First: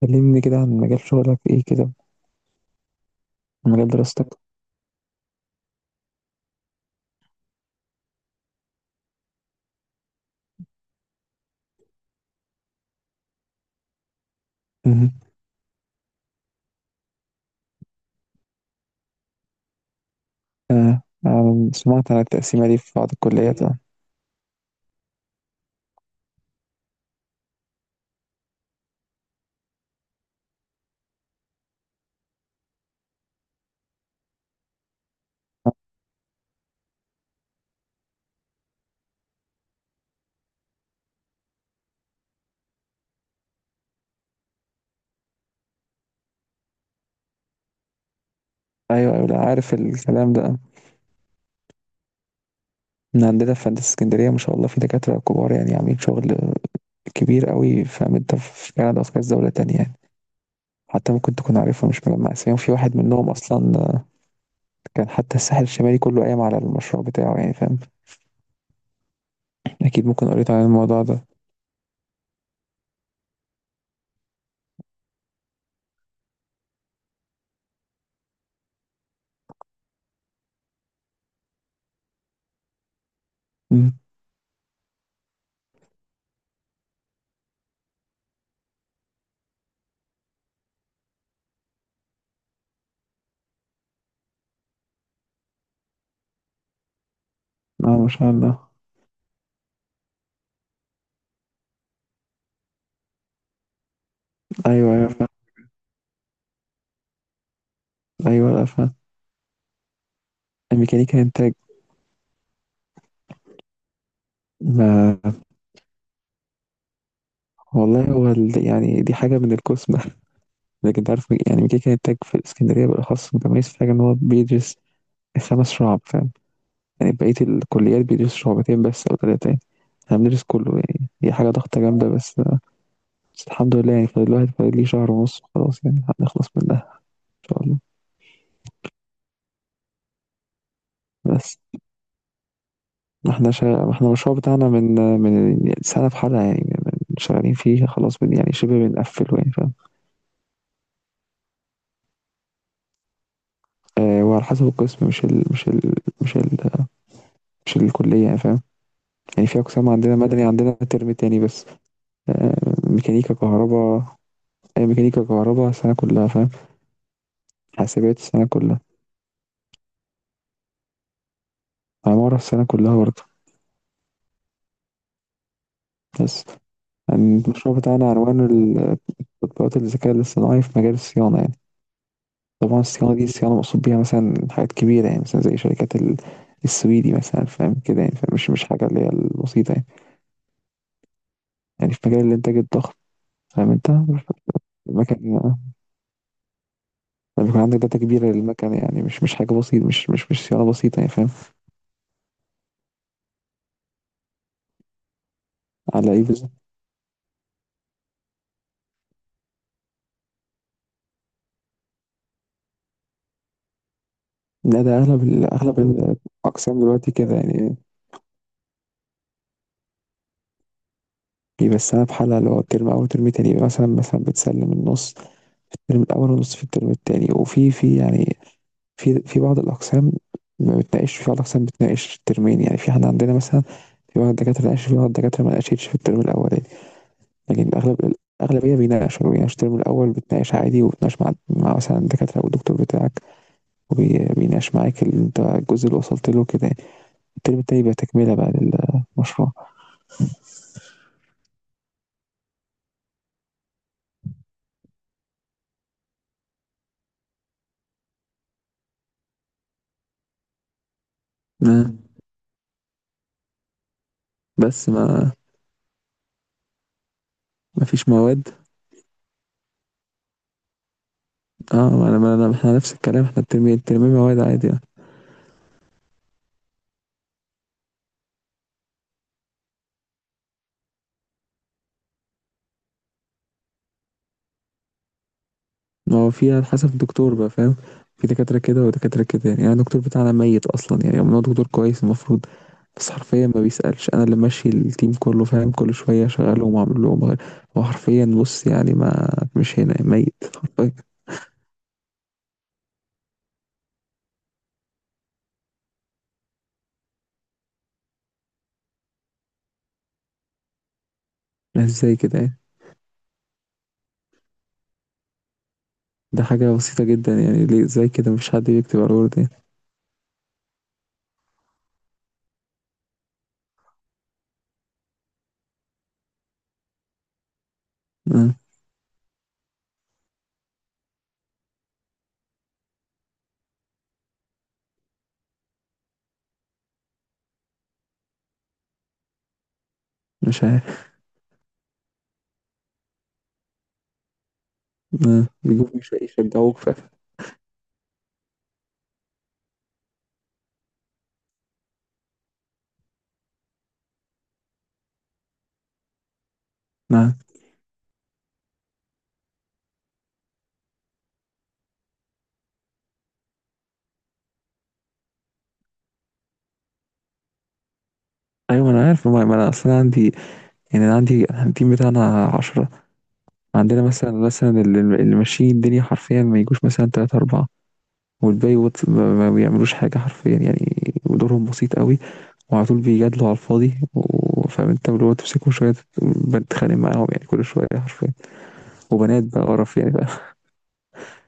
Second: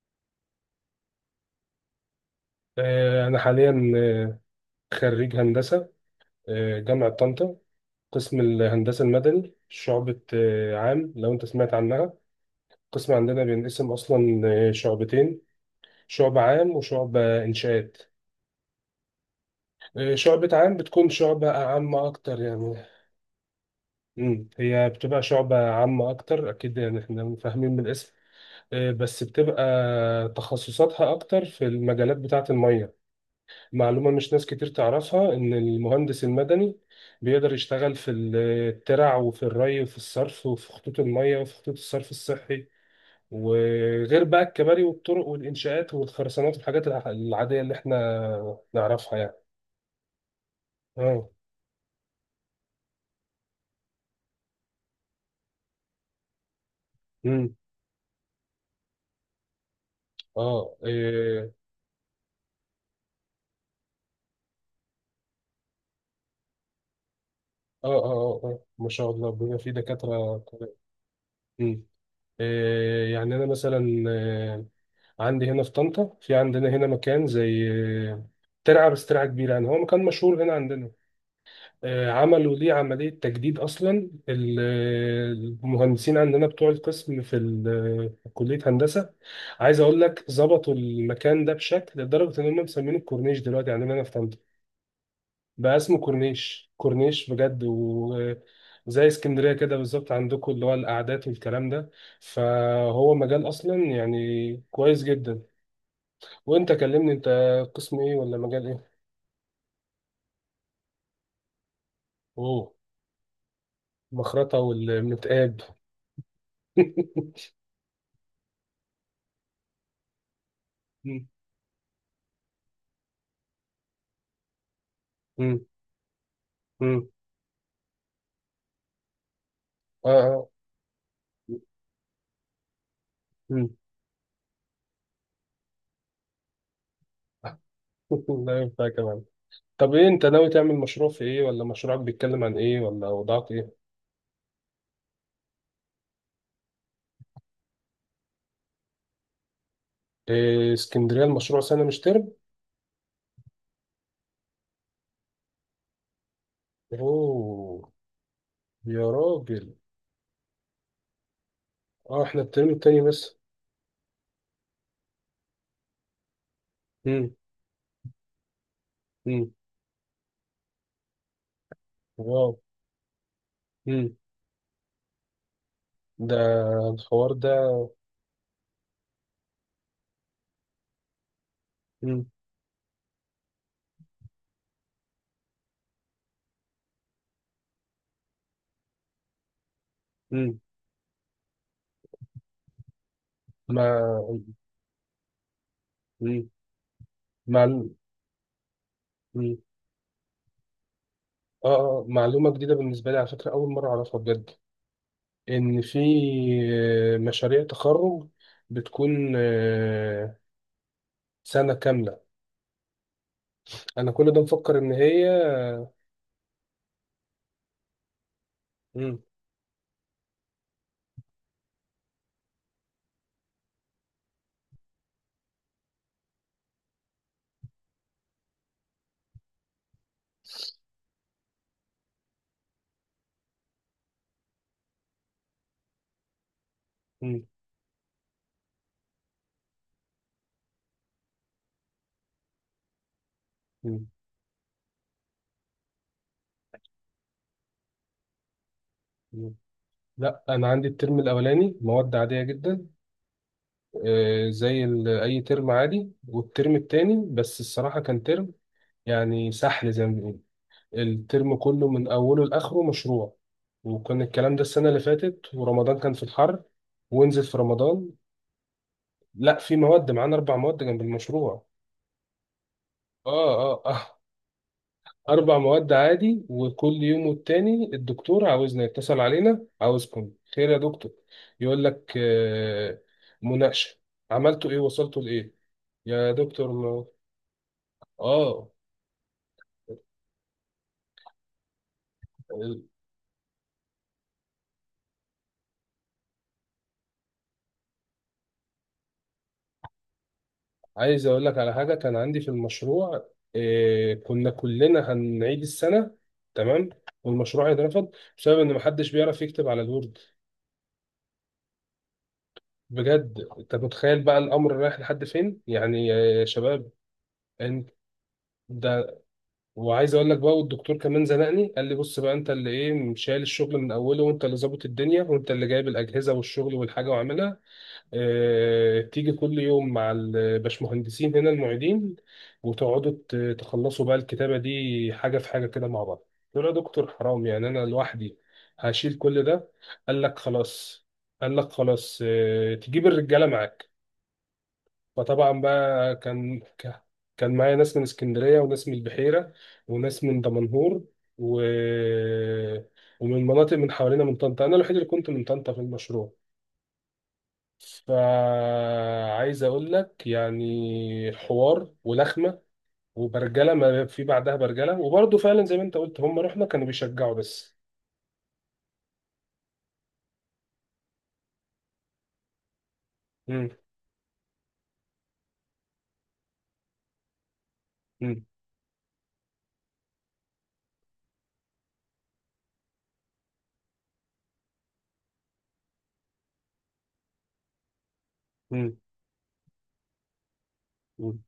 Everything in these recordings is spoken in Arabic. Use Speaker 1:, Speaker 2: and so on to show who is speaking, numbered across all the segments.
Speaker 1: كلمني كده عن مجال شغلك ايه كده،
Speaker 2: أنا
Speaker 1: ومجال
Speaker 2: حاليا
Speaker 1: دراستك.
Speaker 2: خريج هندسة جامعة طنطا، قسم الهندسة المدني، شعبة عام لو أنت سمعت عنها. قسم عندنا بينقسم أصلا
Speaker 1: مهم.
Speaker 2: شعبتين، شعبة عام وشعبة إنشاءات. شعبة عام
Speaker 1: آه.
Speaker 2: بتكون شعبة
Speaker 1: آه.
Speaker 2: عامة
Speaker 1: سمعت عن
Speaker 2: أكتر
Speaker 1: التقسيمة دي
Speaker 2: يعني.
Speaker 1: في بعض الكليات، آه.
Speaker 2: مم. هي بتبقى شعبة عامة أكتر، أكيد يعني إحنا فاهمين من الاسم. بس بتبقى تخصصاتها أكتر في المجالات بتاعة المية. معلومة مش ناس كتير تعرفها، إن المهندس المدني بيقدر يشتغل في الترع وفي الري وفي الصرف وفي خطوط المية وفي خطوط الصرف الصحي، وغير بقى الكباري والطرق والإنشاءات والخرسانات والحاجات العادية اللي إحنا
Speaker 1: ايوه،
Speaker 2: نعرفها
Speaker 1: ايوه،
Speaker 2: يعني.
Speaker 1: لا، عارف الكلام ده
Speaker 2: آه.
Speaker 1: من عندنا في هندسة اسكندرية، ما شاء الله في دكاترة كبار، يعني عاملين شغل كبير
Speaker 2: مم.
Speaker 1: قوي، فاهم انت؟ في كندا وفي كذا دولة تانية يعني.
Speaker 2: آه.
Speaker 1: حتى ممكن
Speaker 2: إيه.
Speaker 1: تكون عارفهم، مش مجمع اساميهم في واحد منهم اصلا. آه، كان حتى الساحل الشمالي كله قايم على المشروع بتاعه، يعني فاهم.
Speaker 2: آه، آه. آه، آه، ما شاء الله بيبقى في
Speaker 1: اكيد، ممكن
Speaker 2: دكاترة.
Speaker 1: قريت عن الموضوع ده.
Speaker 2: مم. إيه. يعني أنا مثلا عندي هنا في طنطا، في عندنا هنا مكان زي ترعة، بس ترعة كبيرة يعني، هو مكان مشهور هنا عندنا. عملوا ليه عملية تجديد
Speaker 1: مم.
Speaker 2: أصلا. المهندسين عندنا بتوع القسم في كلية هندسة، عايز أقول لك، ظبطوا المكان ده بشكل لدرجة إن هم مسمينه الكورنيش دلوقتي عندنا أنا في طنطا. بقى اسمه كورنيش كورنيش بجد،
Speaker 1: اه، ما شاء الله.
Speaker 2: وزي اسكندرية كده بالظبط عندكم، اللي هو القعدات والكلام ده. فهو مجال أصلا يعني
Speaker 1: ايوه،
Speaker 2: كويس
Speaker 1: ايوه، فاهم.
Speaker 2: جدا. وأنت كلمني، أنت قسم إيه ولا
Speaker 1: ايوه، لا،
Speaker 2: مجال
Speaker 1: فاهم.
Speaker 2: إيه؟
Speaker 1: الميكانيكا انتاج.
Speaker 2: أوه. مخرطة
Speaker 1: ما
Speaker 2: والمتقاب.
Speaker 1: والله هو يعني دي حاجة من القسمة. لكن انت عارف، يعني ميكي كان التاج في الإسكندرية بالأخص متميز في حاجة إن هو بيدرس
Speaker 2: مم.
Speaker 1: خمس شعب، فاهم.
Speaker 2: مم.
Speaker 1: يعني بقية الكليات بيدرس شعبتين بس أو تلاتة يعني.
Speaker 2: اه،
Speaker 1: احنا بندرس
Speaker 2: اه.
Speaker 1: كله، يعني هي حاجة ضغطة جامدة بس. بس
Speaker 2: مم.
Speaker 1: الحمد لله، يعني فاضل الواحد، فاضل ليه شهر ونص، خلاص يعني هنخلص منها. إن شاء الله.
Speaker 2: لا، ينفع كمان. طب ايه، انت ناوي تعمل مشروع في ايه،
Speaker 1: بس،
Speaker 2: ولا مشروعك بيتكلم عن ايه، ولا وضعك ايه؟
Speaker 1: ما احنا المشروع بتاعنا من سنة في حالها يعني، شغالين فيه خلاص، يعني شبه بنقفله يعني فاهم.
Speaker 2: إيه، اسكندرية المشروع سنة مش ترم؟
Speaker 1: آه، وعلى حسب القسم مش ال... مش
Speaker 2: اوه.
Speaker 1: الكلية يعني فاهم.
Speaker 2: يا
Speaker 1: يعني في
Speaker 2: راجل.
Speaker 1: أقسام عندنا، مدني عندنا ترم تاني بس.
Speaker 2: اه، احنا
Speaker 1: آه،
Speaker 2: الترم التاني
Speaker 1: ميكانيكا
Speaker 2: بس.
Speaker 1: كهرباء. ميكانيكا كهرباء السنة كلها فاهم.
Speaker 2: مم.
Speaker 1: حاسبات السنة كلها.
Speaker 2: مم.
Speaker 1: عمارة
Speaker 2: واو.
Speaker 1: السنة كلها برضه.
Speaker 2: مم. ده
Speaker 1: بس
Speaker 2: الحوار
Speaker 1: يعني
Speaker 2: ده.
Speaker 1: المشروع بتاعنا عنوانه تطبيقات الذكاء الاصطناعي في مجال الصيانة يعني.
Speaker 2: مم.
Speaker 1: طبعا الصيانة دي، الصيانة مقصود بيها مثلا حاجات كبيرة، يعني مثلا زي شركات السويدي مثلا، فاهم كده يعني. فمش مش مش حاجة اللي هي البسيطة يعني.
Speaker 2: مم.
Speaker 1: يعني في مجال الإنتاج الضخم، فاهم أنت.
Speaker 2: ما.
Speaker 1: المكن
Speaker 2: مم.
Speaker 1: لما يكون عندك
Speaker 2: معلو...
Speaker 1: داتا كبيرة للمكن، يعني مش حاجة
Speaker 2: مم.
Speaker 1: بسيطة، مش صيانة بسيطة يعني فاهم.
Speaker 2: اه، معلومة جديدة بالنسبة لي على فكرة، أول مرة أعرفها بجد، إن في
Speaker 1: على إيه بالظبط؟
Speaker 2: مشاريع تخرج بتكون سنة كاملة. أنا كل ده مفكر
Speaker 1: لا،
Speaker 2: إن
Speaker 1: ده
Speaker 2: هي.
Speaker 1: أغلب الأقسام دلوقتي كده يعني.
Speaker 2: مم.
Speaker 1: بيبقى في حالة اللي هو الترم أول وترم تاني، يبقى مثلا بتسلم النص في الترم الأول، والنص في الترم التاني، وفي يعني في بعض الأقسام ما بتناقش، في بعض الأقسام بتناقش الترمين يعني، في احنا عندنا مثلا، في بعض الدكاترة ناقش، في بعض الدكاترة ما ناقشتش في الترم الأولاني.
Speaker 2: مم.
Speaker 1: لكن الأغلبية بيناقش الترم الأول، بتناقش عادي، وبتناقش مع مثلا الدكاترة أو الدكتور بتاعك.
Speaker 2: مم.
Speaker 1: وبيناقش معاك اللي أنت الجزء اللي وصلت له كده يعني. الترم التاني بقى تكملة بقى للمشروع.
Speaker 2: مم. لا، أنا عندي الترم الأولاني مواد عادية جدا، زي أي ترم عادي. والترم التاني بس الصراحة كان ترم، يعني سحل زي ما بيقولوا، الترم كله
Speaker 1: آه،
Speaker 2: من أوله لآخره مشروع. وكان الكلام ده السنة
Speaker 1: بس
Speaker 2: اللي
Speaker 1: ما
Speaker 2: فاتت، ورمضان كان في الحر، ونزل في
Speaker 1: ما فيش
Speaker 2: رمضان.
Speaker 1: مواد.
Speaker 2: لا، في مواد معانا، أربع مواد جنب المشروع.
Speaker 1: اه، ما انا احنا نفس الكلام،
Speaker 2: آه،
Speaker 1: احنا الترمي
Speaker 2: آه،
Speaker 1: الترمي
Speaker 2: آه.
Speaker 1: مواد عادي يعني.
Speaker 2: أربع مواد عادي، وكل يوم والتاني الدكتور عاوزنا يتصل علينا، عاوزكم خير يا دكتور؟ يقول لك مناقشة، عملتوا إيه، وصلتوا لإيه.
Speaker 1: ما هو
Speaker 2: يا
Speaker 1: في على
Speaker 2: دكتور
Speaker 1: حسب الدكتور بقى، فاهم. في دكاترة
Speaker 2: آه،
Speaker 1: كده ودكاترة كده يعني، يعني الدكتور بتاعنا ميت أصلا، يعني هو دكتور كويس المفروض. بس حرفيا ما بيسألش، أنا اللي ماشي التيم كله فاهم، كل شوية شغالهم وأعمل لهم وأغير. هو حرفيا بص يعني، ما مش هنا ميت حرفيا.
Speaker 2: عايز أقول لك على حاجة كان عندي في المشروع. كنا كلنا هنعيد السنة، تمام، والمشروع هيترفض، بسبب إن محدش بيعرف يكتب على الوورد.
Speaker 1: ازاي كده يعني؟
Speaker 2: بجد أنت متخيل بقى الأمر رايح لحد فين يعني
Speaker 1: ده
Speaker 2: يا
Speaker 1: حاجة
Speaker 2: شباب؟
Speaker 1: بسيطة جدا يعني، ليه
Speaker 2: أنت،
Speaker 1: ازاي كده مفيش حد بيكتب على الورد يعني؟
Speaker 2: وعايز اقول لك بقى، والدكتور كمان زنقني قال لي، بص بقى انت اللي ايه شايل الشغل من اوله، وانت اللي ظابط الدنيا، وانت اللي جايب الاجهزه والشغل والحاجه وعاملها.
Speaker 1: آه،
Speaker 2: اه، تيجي كل يوم مع الباشمهندسين هنا المعيدين، وتقعدوا تخلصوا بقى الكتابه دي حاجه في حاجه كده مع بعض. قلت له يا دكتور، حرام يعني، انا لوحدي هشيل كل ده. قال لك
Speaker 1: مش عارف.
Speaker 2: خلاص قال لك خلاص، اه، تجيب الرجاله معاك. فطبعا
Speaker 1: بيجوا مش
Speaker 2: بقى كان
Speaker 1: يشجعوك ف
Speaker 2: كان معايا ناس من اسكندرية وناس من البحيرة وناس من دمنهور و... ومن مناطق من حوالينا من طنطا. أنا الوحيد اللي كنت من طنطا في المشروع.
Speaker 1: ما.
Speaker 2: فعايز أقول لك، يعني حوار ولخمة وبرجلة ما في بعدها برجلة. وبرضه فعلا زي ما أنت قلت، هم رحنا كانوا بيشجعوا بس.
Speaker 1: ايوه انا عارف، ما انا اصلا عندي. يعني انا عندي، أنا التيم بتاعنا 10.
Speaker 2: مم.
Speaker 1: عندنا مثلا اللي ماشيين الدنيا حرفيا ما يجوش مثلا 3 4.
Speaker 2: مم.
Speaker 1: والباقي ما بيعملوش حاجه حرفيا يعني. ودورهم بسيط قوي. وعلى طول بيجادلوا على الفاضي فاهم انت، اللي هو تمسكهم شويه بتخانق معاهم يعني كل شويه حرفيا.
Speaker 2: مم.
Speaker 1: وبنات بقى قرف يعني بقى.
Speaker 2: مم.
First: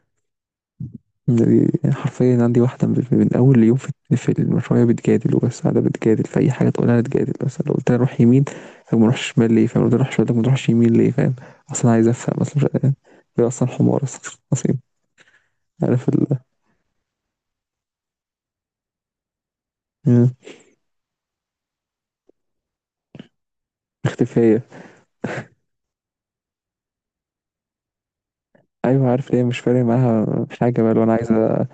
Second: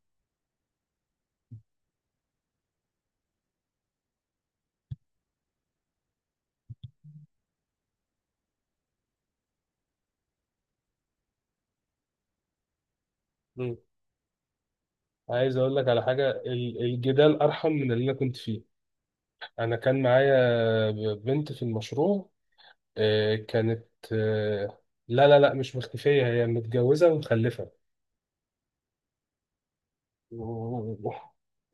Speaker 1: حرفيا عندي واحدة من أول يوم في المشروع، هي بتجادل وبس، قاعدة بتجادل في أي حاجة تقولها تجادل، بس لو قلت لها روح يمين، طب ما نروحش شمال ليه؟ فاهم، لو قلت لها روح شمال، طب ما نروحش يمين ليه؟ فاهم. أصلا عايز أفهم، أصلا مش، هي أصلا
Speaker 2: مم.
Speaker 1: حمار أصلا أصيل.
Speaker 2: عايز أقول لك على
Speaker 1: عارف
Speaker 2: حاجة، الجدال أرحم من اللي أنا كنت فيه. انا كان
Speaker 1: مم.
Speaker 2: معايا بنت في المشروع، كانت
Speaker 1: اختفية.
Speaker 2: آه، لا، لا، لا، مش مختفية، هي متجوزة ومخلفة.
Speaker 1: أيوة، عارف ليه مش فارق معاها حاجة بقى، لو أنا عايزة،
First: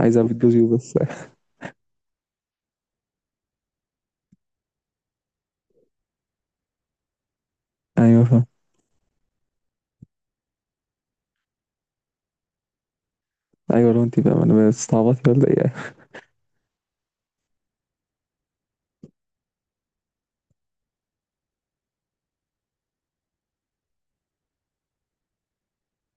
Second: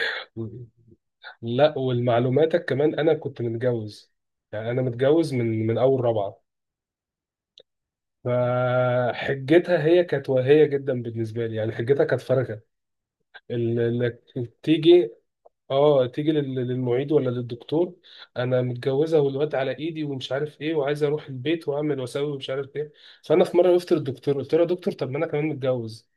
Speaker 1: عايزة أبيض جوزي وبس.
Speaker 2: لا، والمعلوماتك كمان انا كنت متجوز. يعني انا متجوز من اول رابعة.
Speaker 1: أيوة، فاهم.
Speaker 2: فحجتها، هي كانت واهية جدا بالنسبة لي، يعني حجتها كانت فارغة.
Speaker 1: أيوة، لو
Speaker 2: اللي
Speaker 1: أنت بقى، أنا
Speaker 2: تيجي،
Speaker 1: بتستعبطي ولا إيه؟
Speaker 2: اه تيجي للمعيد ولا للدكتور، انا متجوزه والواد على ايدي ومش عارف ايه، وعايزه اروح البيت واعمل واسوي ومش عارف ايه. فانا في مره وقفت للدكتور، قلت له يا دكتور، طب ما انا كمان متجوز.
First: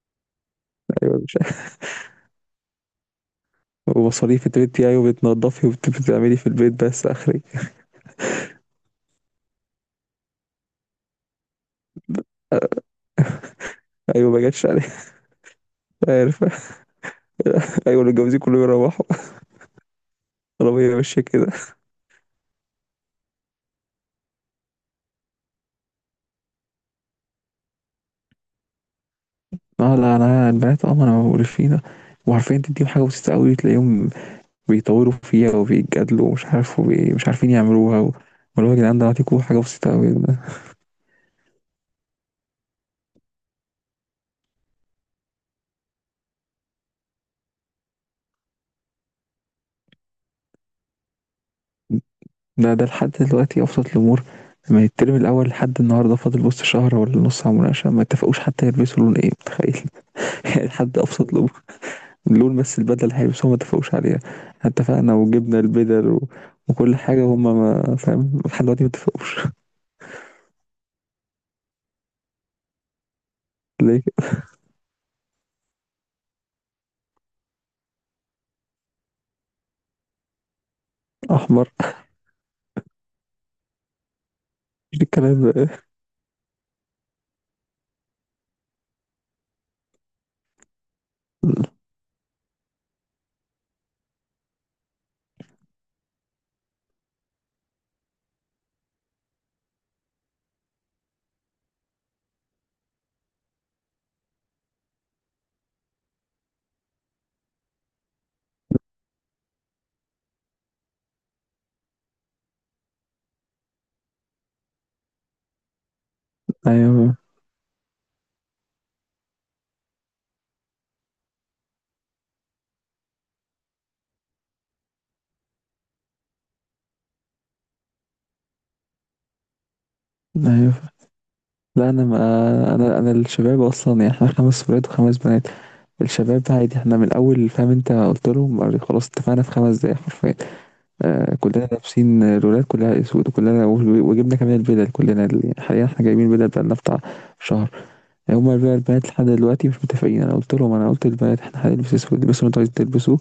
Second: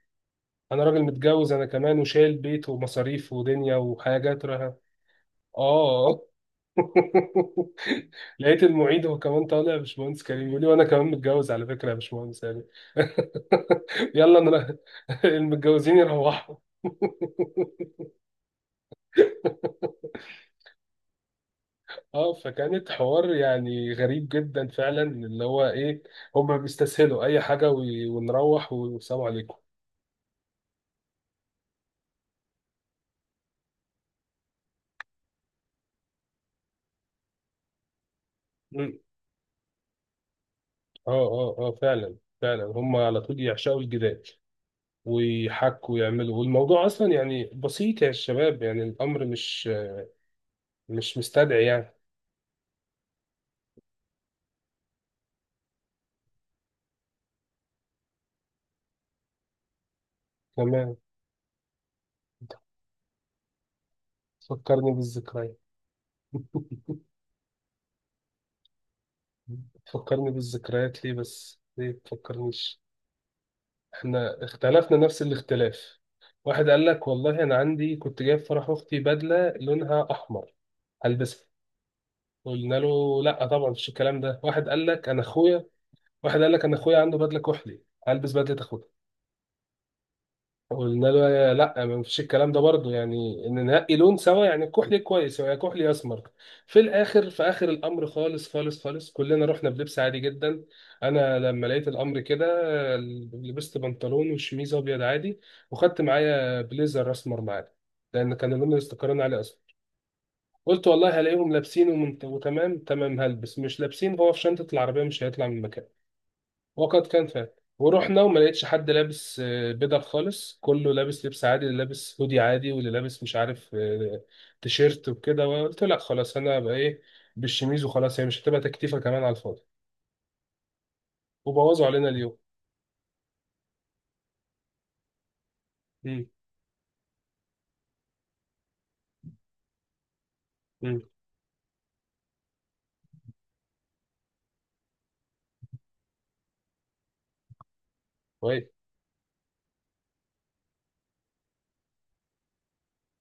Speaker 2: انا راجل
Speaker 1: أيوة مش،
Speaker 2: متجوز انا كمان، وشايل بيت ومصاريف ودنيا وحاجات
Speaker 1: ومصاريف أنت
Speaker 2: راها.
Speaker 1: بنتي، أيوة بتنضفي
Speaker 2: اه.
Speaker 1: وبتعملي في البيت بس آخري.
Speaker 2: لقيت المعيد هو كمان طالع، يا باشمهندس كريم يقول لي، وانا كمان متجوز على فكره يا باشمهندس يعني.
Speaker 1: أيوة،
Speaker 2: يلا
Speaker 1: ما جاتش
Speaker 2: انا.
Speaker 1: عليك.
Speaker 2: المتجوزين
Speaker 1: عارف.
Speaker 2: يروحوا.
Speaker 1: أيوه، اللي متجوزين كلهم يروحوا. العربية ماشية كده.
Speaker 2: اه، فكانت حوار يعني غريب جدا فعلا، اللي هو ايه، هما بيستسهلوا اي حاجه، ونروح والسلام عليكم.
Speaker 1: اه، لا، لا، البنات اه، ما انا بقول فيه ده. وعارفين تديهم حاجة بسيطة أوي تلاقيهم بيطوروا فيها وبيتجادلوا، ومش عارف، مش عارفين يعملوها و. واللي هو يا
Speaker 2: مم.
Speaker 1: جدعان، ده هتكون حاجة بسيطة أوي ده.
Speaker 2: اه، اه، اه، فعلا، فعلا هما على طول يعشقوا الجدال، ويحكوا ويعملوا، والموضوع اصلا يعني بسيط يا شباب، يعني الامر مش مستدعي يعني.
Speaker 1: ده لحد دلوقتي أبسط الأمور. من الترم الأول لحد النهاردة فاضل، بص شهر ولا نص على المناقشة، ما اتفقوش حتى يلبسوا لون إيه، متخيل. يعني
Speaker 2: تمام.
Speaker 1: لحد أبسط الأمور. اللون بس، البدلة اللي هيلبسوها ما اتفقوش عليها.
Speaker 2: تفكرني
Speaker 1: اتفقنا
Speaker 2: بالذكريات.
Speaker 1: وجبنا البدل و. وكل حاجة هما، ما فاهم لحد دلوقتي ما اتفقوش.
Speaker 2: تفكرني بالذكريات ليه بس، ليه تفكرنيش؟
Speaker 1: ليه كده؟
Speaker 2: احنا اختلفنا نفس الاختلاف. واحد قال لك، والله انا عندي كنت جايب فرح اختي بدله لونها احمر، هلبسها.
Speaker 1: احمر.
Speaker 2: قلنا له لا، طبعا مفيش الكلام ده.
Speaker 1: مش الكلام ده.
Speaker 2: واحد قال لك انا اخويا عنده بدله كحلي، هلبس بدله اخويا. قلنا له لا، ما فيش الكلام ده برضه، يعني ان ننقي لون سوا، يعني كحلي كويس، يا كحلي يا اسمر. في اخر الامر خالص خالص خالص، كلنا رحنا بلبس عادي جدا. انا لما لقيت الامر كده، آه، لبست بنطلون وشميز ابيض عادي، وخدت معايا بليزر اسمر معايا، لان كان اللون اللي استقرينا عليه اصلا. قلت والله هلاقيهم لابسين وتمام تمام هلبس، مش لابسين، هو في شنطة العربية مش هيطلع من مكانه. وقد
Speaker 1: ايوه،
Speaker 2: كان فعلا. ورحنا وما لقيتش حد لابس بدل خالص، كله لابس لبس عادي، اللي لابس هودي عادي، واللي لابس مش عارف تيشيرت وكده، وقلت لا خلاص، انا بقى ايه، بالشميز وخلاص، هي مش هتبقى تكتيفه كمان على الفاضي،
Speaker 1: ايوه،
Speaker 2: وبوظوا
Speaker 1: لا انا،
Speaker 2: علينا اليوم.
Speaker 1: ما انا انا الشباب اصلا يعني، احنا خمس ولاد وخمس بنات.
Speaker 2: امم.
Speaker 1: الشباب ده عادي، احنا من الاول فاهم انت، قلت لهم خلاص اتفقنا في 5 دقايق حرفيا.
Speaker 2: امم.
Speaker 1: كلنا لابسين، الولاد كلها اسود، وكلنا وجبنا كمان البدل كلنا يعني حاليا احنا جايبين بدل بقالنا بتاع شهر. يعني هما
Speaker 2: كويس.
Speaker 1: بقى البنات لحد دلوقتي مش متفقين، انا قلت لهم، انا قلت للبنات احنا هنلبس اسود، البسوا اللي انتوا عايزين تلبسوه.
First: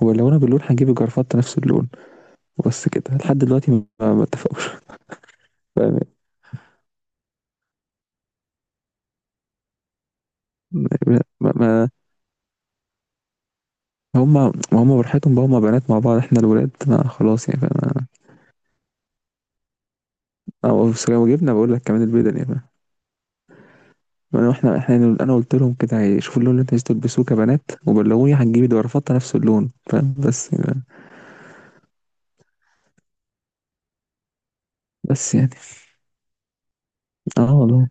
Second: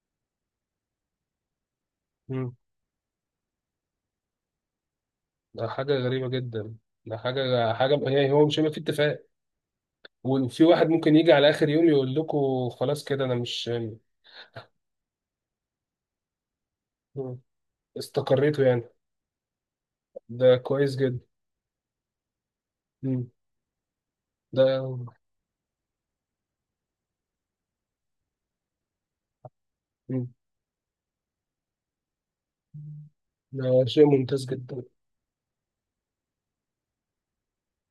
Speaker 1: ولو انا باللون هنجيب الجرافات نفس اللون.
Speaker 2: امم.
Speaker 1: وبس كده لحد دلوقتي ما اتفقوش.
Speaker 2: ده حاجه
Speaker 1: فاهم.
Speaker 2: غريبه جدا. ده حاجه يعني هو مش هيبقى في اتفاق، وفي واحد ممكن
Speaker 1: ما
Speaker 2: يجي على اخر يوم
Speaker 1: ما
Speaker 2: يقول لكم خلاص كده انا مش.
Speaker 1: هم ما هم براحتهم بقى، هم بنات مع بعض، احنا الولاد ما
Speaker 2: مم.
Speaker 1: خلاص يعني فانا.
Speaker 2: استقريتوا يعني، ده
Speaker 1: او،
Speaker 2: كويس
Speaker 1: بس
Speaker 2: جدا.
Speaker 1: لو جبنا بقول لك كمان البدل يعني، فاهم.
Speaker 2: مم.
Speaker 1: انا، احنا
Speaker 2: ده
Speaker 1: احنا انا قلت لهم كده شوفوا اللون اللي انتوا عايزين تلبسوه كبنات، وبلغوني. هتجيبي ده رفضت نفس اللون، فاهم، بس يعني.
Speaker 2: ده شيء ممتاز جدا.
Speaker 1: بس يعني، اه والله.